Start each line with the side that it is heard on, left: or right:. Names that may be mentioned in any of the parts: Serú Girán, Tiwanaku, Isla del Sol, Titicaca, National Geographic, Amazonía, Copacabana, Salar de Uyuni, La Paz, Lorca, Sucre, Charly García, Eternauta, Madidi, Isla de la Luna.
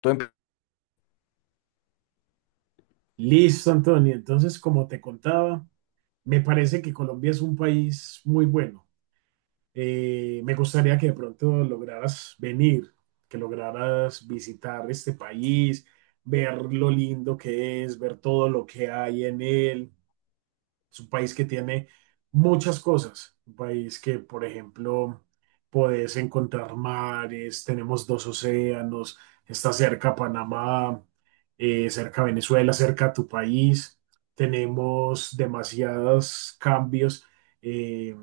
left: Tú empe-
right: Listo, Antonio. Entonces, como te contaba, me parece que Colombia es un país muy bueno. Me gustaría que de pronto lograras venir, que lograras visitar este país, ver lo lindo que es, ver todo lo que hay en él. Es un país que tiene muchas cosas. Un país que, por ejemplo, podés encontrar mares, tenemos dos océanos, está cerca Panamá, cerca Venezuela, cerca a tu país. Tenemos demasiados cambios. eh,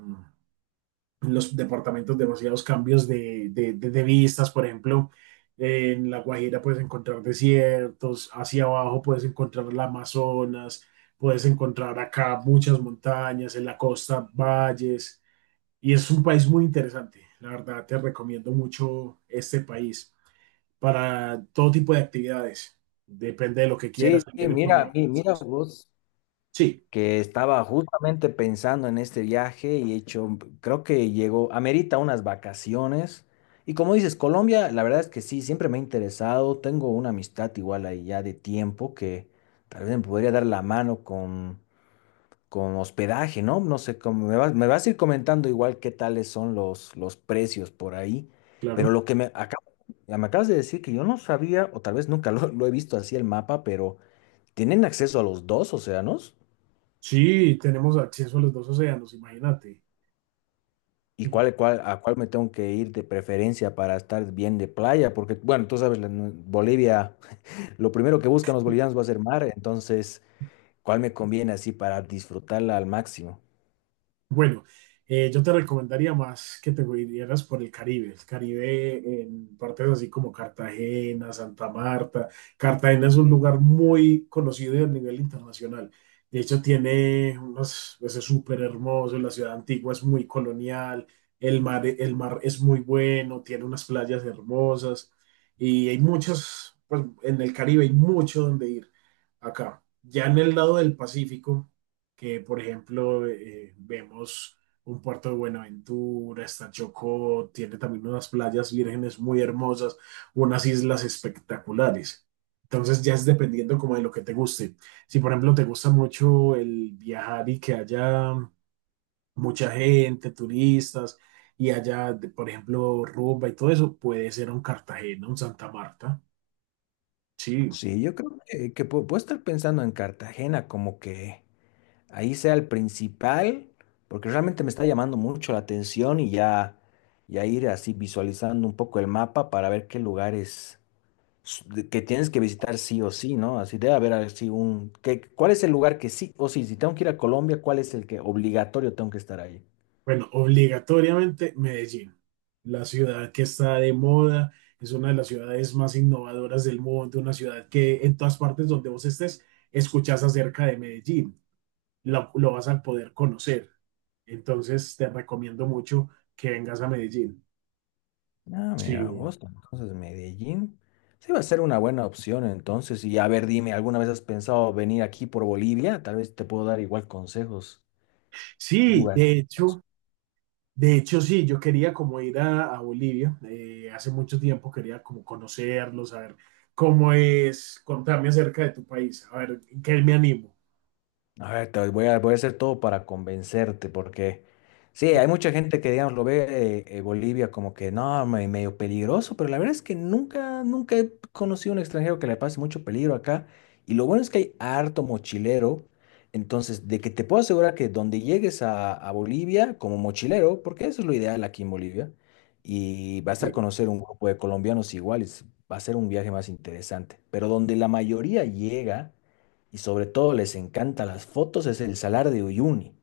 right: los departamentos demasiados cambios de vistas, por ejemplo, en La Guajira puedes encontrar desiertos, hacia abajo puedes encontrar la Amazonas, puedes encontrar acá muchas montañas, en la costa valles, y es un país muy interesante. La verdad, te recomiendo mucho este país para todo tipo de actividades. Depende de lo que quieras
left: Sí,
right: también en por
left: mira,
right: medio.
left: mira vos,
right: Sí,
left: que estaba justamente pensando en este viaje y he hecho, creo que llegó, amerita unas vacaciones. Y como dices, Colombia, la verdad es que sí, siempre me ha interesado. Tengo una amistad igual ahí ya de tiempo que tal vez me podría dar la mano con hospedaje, ¿no? No sé cómo me vas a ir comentando igual qué tales son los precios por ahí. Pero
right: claro.
left: lo que me, acá, me acabas de decir que yo no sabía, o tal vez nunca lo he visto así el mapa, pero. ¿Tienen acceso a los dos océanos?
right: Sí, tenemos acceso a los dos océanos, imagínate.
left: ¿Y cuál, cuál, a cuál me tengo que ir de preferencia para estar bien de playa? Porque, bueno, tú sabes, en Bolivia, lo primero que buscan los bolivianos va a ser mar, entonces, ¿cuál me conviene así para disfrutarla al máximo?
right: Bueno, yo te recomendaría más que te vinieras por el Caribe. El Caribe en partes así como Cartagena, Santa Marta. Cartagena es un lugar muy conocido a nivel internacional. De hecho, tiene unas, pues, es súper hermoso. La ciudad antigua es muy colonial. El mar es muy bueno. Tiene unas playas hermosas. Y hay muchos, pues en el Caribe hay mucho donde ir acá. Ya en el lado del Pacífico que, por ejemplo, vemos un puerto de Buenaventura, está Chocó, tiene también unas playas vírgenes muy hermosas, unas islas espectaculares. Entonces ya es dependiendo como de lo que te guste. Si, por ejemplo, te gusta mucho el viajar y que haya mucha gente, turistas, y haya por ejemplo rumba y todo eso, puede ser un Cartagena, un Santa Marta. Sí.
left: Sí, yo creo que puedo estar pensando en Cartagena, como que ahí sea el principal, porque realmente me está llamando mucho la atención y ya, ya ir así visualizando un poco el mapa para ver qué lugares que tienes que visitar sí o sí, ¿no? Así debe haber así un... que- ¿cuál es el lugar que sí o sí? Si tengo que ir a Colombia, ¿cuál es el que obligatorio tengo que estar ahí?
right: Bueno, obligatoriamente Medellín, la ciudad que está de moda, es una de las ciudades más innovadoras del mundo, una ciudad que en todas partes donde vos estés escuchas acerca de Medellín, lo vas a poder conocer. Entonces te recomiendo mucho que vengas a Medellín.
left: Ah,
right: Sí,
left: mira, vos, entonces Medellín. Sí va a ser una buena opción entonces. Y a ver, dime, ¿alguna vez has pensado venir aquí por Bolivia? Tal vez te puedo dar igual consejos. ¿Qué
right: sí,
left: lugar?
right: de hecho sí, yo quería como ir a Bolivia, hace mucho tiempo quería como conocerlo, saber cómo es, contarme acerca de tu país, a ver, ¿en qué me animo?
left: A ver, voy a hacer todo para convencerte, porque sí, hay mucha gente que, digamos, lo ve Bolivia como que no, medio peligroso, pero la verdad es que nunca, nunca he conocido a un extranjero que le pase mucho peligro acá. Y lo bueno es que hay harto mochilero, entonces, de que te puedo asegurar que donde llegues a Bolivia como mochilero, porque eso es lo ideal aquí en Bolivia, y vas a
right: Sí.
left: conocer un grupo de colombianos iguales, va a ser un viaje más interesante, pero donde la mayoría llega y sobre todo les encantan las fotos, es el Salar de Uyuni.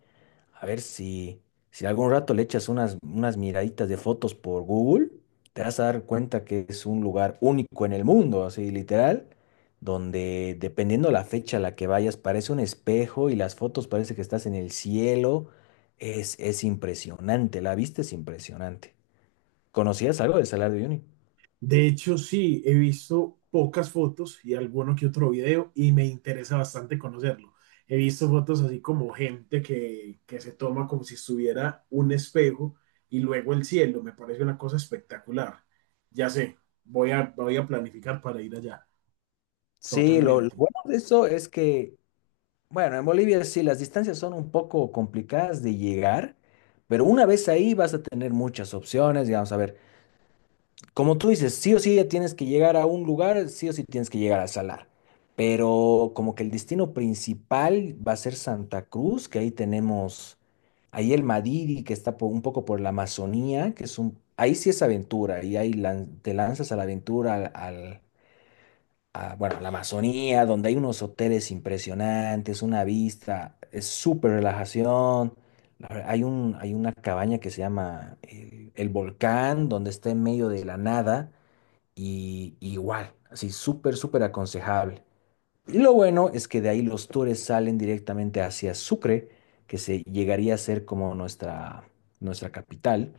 left: A ver si, si algún rato le echas unas, unas miraditas de fotos por Google, te vas a dar cuenta que es un lugar único en el mundo, así literal, donde dependiendo la fecha a la que vayas, parece un espejo y las fotos parece que estás en el cielo. Es impresionante, la vista es impresionante. ¿Conocías algo del Salar de Uyuni?
right: De hecho, sí, he visto pocas fotos y alguno que otro video y me interesa bastante conocerlo. He visto fotos así como gente que se toma como si estuviera un espejo y luego el cielo. Me parece una cosa espectacular. Ya sé, voy a, voy a planificar para ir allá.
left: Sí, lo
right: Totalmente.
left: bueno de eso es que bueno, en Bolivia sí, las distancias son un poco complicadas de llegar, pero una vez ahí vas a tener muchas opciones, digamos, a ver, como tú dices, sí o sí ya tienes que llegar a un lugar, sí o sí tienes que llegar a Salar, pero como que el destino principal va a ser Santa Cruz, que ahí tenemos, ahí el Madidi, que está un poco por la Amazonía, que es un, ahí sí es aventura, y ahí te lanzas a la aventura, al, a, bueno, a la Amazonía, donde hay unos hoteles impresionantes, una vista, es súper relajación. Hay un, hay una cabaña que se llama el Volcán, donde está en medio de la nada y igual, así súper, súper aconsejable. Y lo bueno es que de ahí los tours salen directamente hacia Sucre, que se llegaría a ser como nuestra, nuestra capital.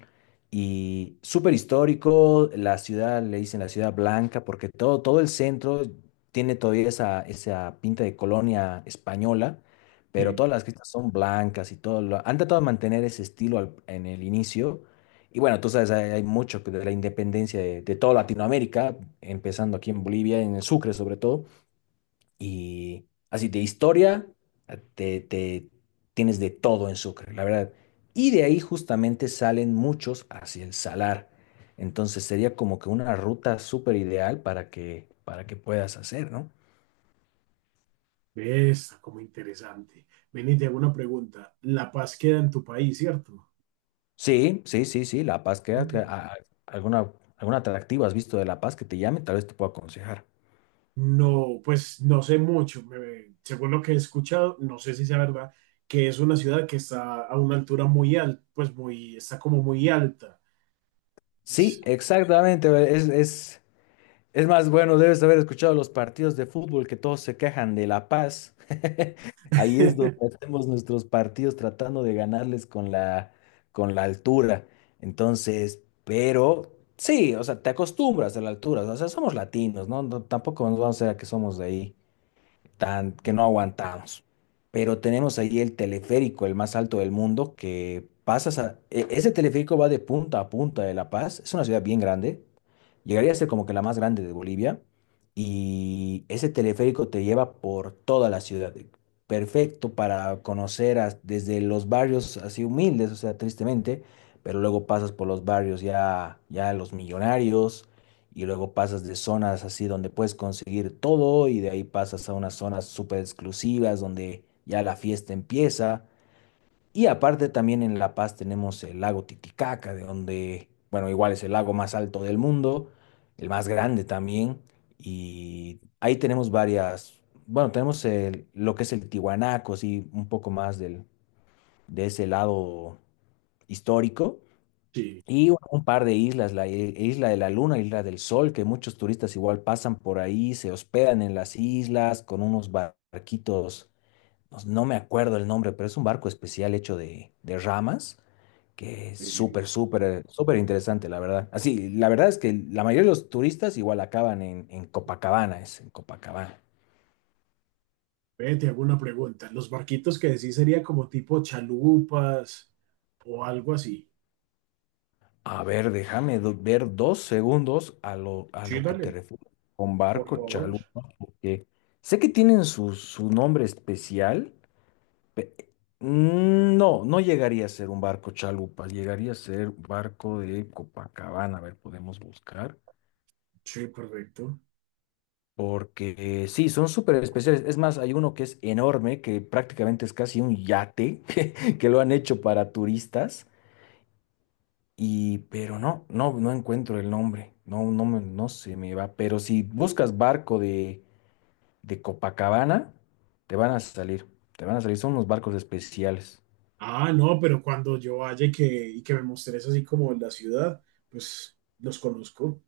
left: Y súper histórico, la ciudad le dicen la ciudad blanca, porque todo, todo el centro tiene todavía esa, esa pinta de colonia española, pero
right: Sí.
left: todas las casas son blancas y todo. Lo, han tratado de mantener ese estilo en el inicio. Y bueno, tú sabes, hay mucho que de la independencia de toda Latinoamérica, empezando aquí en Bolivia, en el Sucre sobre todo. Y así de historia, ah, tienes de todo en Sucre, la verdad. Y de ahí justamente salen muchos hacia el Salar. Entonces sería como que una ruta súper ideal para que puedas hacer, ¿no?
right: ¿Ves? Como interesante. Ven y te hago una pregunta. La Paz queda en tu país, ¿cierto?
left: Sí, sí, sí, sí, La Paz queda.
right: Mm.
left: ¿Alguna, alguna atractiva has visto de La Paz que te llame? Tal vez te pueda aconsejar.
right: No, pues no sé mucho. Según lo que he escuchado, no sé si sea verdad, que es una ciudad que está a una altura muy alta, pues muy, está como muy alta. Es-
left: Sí, exactamente. Es, es más, bueno, debes haber escuchado los partidos de fútbol que todos se quejan de La Paz. Ahí es donde hacemos nuestros partidos tratando de ganarles con la altura. Entonces, pero sí, o sea, te acostumbras a la altura. O sea, somos latinos, ¿no? No, tampoco nos vamos a ver que somos de ahí, tan, que no aguantamos. Pero tenemos ahí el teleférico, el más alto del mundo, que pasas a... Ese teleférico va de punta a punta de La Paz. Es una ciudad bien grande, llegaría a ser como que la más grande de Bolivia y ese teleférico te lleva por toda la ciudad. Perfecto para conocer desde los barrios así humildes, o sea, tristemente, pero luego pasas por los barrios ya, ya los millonarios y luego pasas de zonas así donde puedes conseguir todo y de ahí pasas a unas zonas súper exclusivas donde ya la fiesta empieza. Y aparte también en La Paz tenemos el lago Titicaca, de donde, bueno, igual es el lago más alto del mundo, el más grande también, y ahí tenemos varias, bueno, tenemos lo que es el Tiwanaku, sí, un poco más del, de ese lado histórico,
right: sí.
left: y bueno, un par de islas, Isla de la Luna, Isla del Sol, que muchos turistas igual pasan por ahí, se hospedan en las islas con unos barquitos, no me acuerdo el nombre, pero es un barco especial hecho de ramas, que es
right: eh,
left: súper, súper, súper interesante, la verdad. Así, la verdad es que la mayoría de los turistas igual acaban en Copacabana, es en Copacabana.
right: Ve, te hago una pregunta. ¿Los barquitos que decís sería como tipo chalupas o algo así?
left: A ver, déjame ver dos segundos a
right: Sí,
left: lo que te
right: dale,
left: refieres con
right: por
left: barco
right: favor.
left: chalupa, que sé que tienen su, su nombre especial. pe- No, no llegaría a ser un barco chalupa, llegaría a ser barco de Copacabana. A ver, podemos buscar.
right: Sí, correcto.
left: Porque sí, son súper especiales. Es más, hay uno que es enorme, que prácticamente es casi un yate, que lo han hecho para turistas. Y, pero no, no, no encuentro el nombre. No, no, no se me va. Pero si buscas barco de Copacabana, te van a salir. Te van a salir. Son unos barcos especiales.
right: Ah, no, pero cuando yo vaya y que me mostres así como la ciudad, pues los conozco.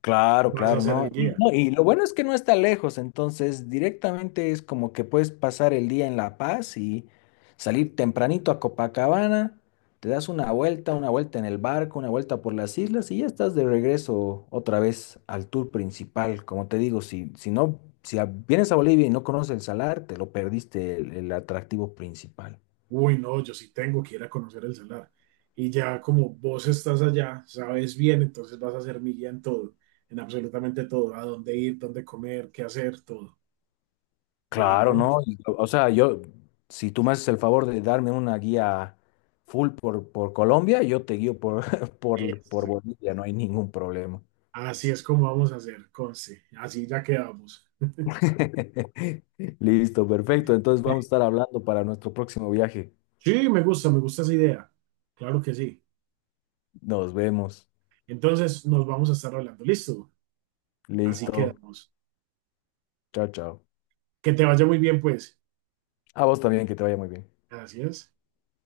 left: Claro,
right: Vas a
left: claro,
right: ser
left: ¿no?
right: el
left: Y
right: guía.
left: no, y lo bueno es que no está lejos, entonces directamente es como que puedes pasar el día en La Paz y salir tempranito a Copacabana, te das una vuelta en el barco, una vuelta por las islas y ya estás de regreso otra vez al tour principal. Como te digo, si, si no, si a- vienes a Bolivia y no conoces el salar, te lo perdiste el atractivo principal.
right: Uy, no, yo sí tengo que ir a conocer el salar. Y ya como vos estás allá, sabes bien, entonces vas a ser mi guía en todo, en absolutamente todo, a dónde ir, dónde comer, qué hacer, todo.
left: Claro,
right: Claro.
left: ¿no? Y, o sea, yo, si tú me haces el favor de darme una guía full por Colombia, yo te guío por, por
right: Eso.
left: Bolivia, no hay ningún problema.
right: Así es como vamos a hacer, conste. Así ya quedamos.
left: Listo, perfecto. Entonces
right: Ve.
left: vamos a estar hablando para nuestro próximo viaje.
right: Sí, me gusta esa idea. Claro que sí.
left: Nos vemos.
right: Entonces nos vamos a estar hablando. Listo. Así
left: Listo.
right: quedamos.
left: Chao, chao.
right: Que te vaya muy bien, pues.
left: A vos también, que te vaya muy bien.
right: Gracias.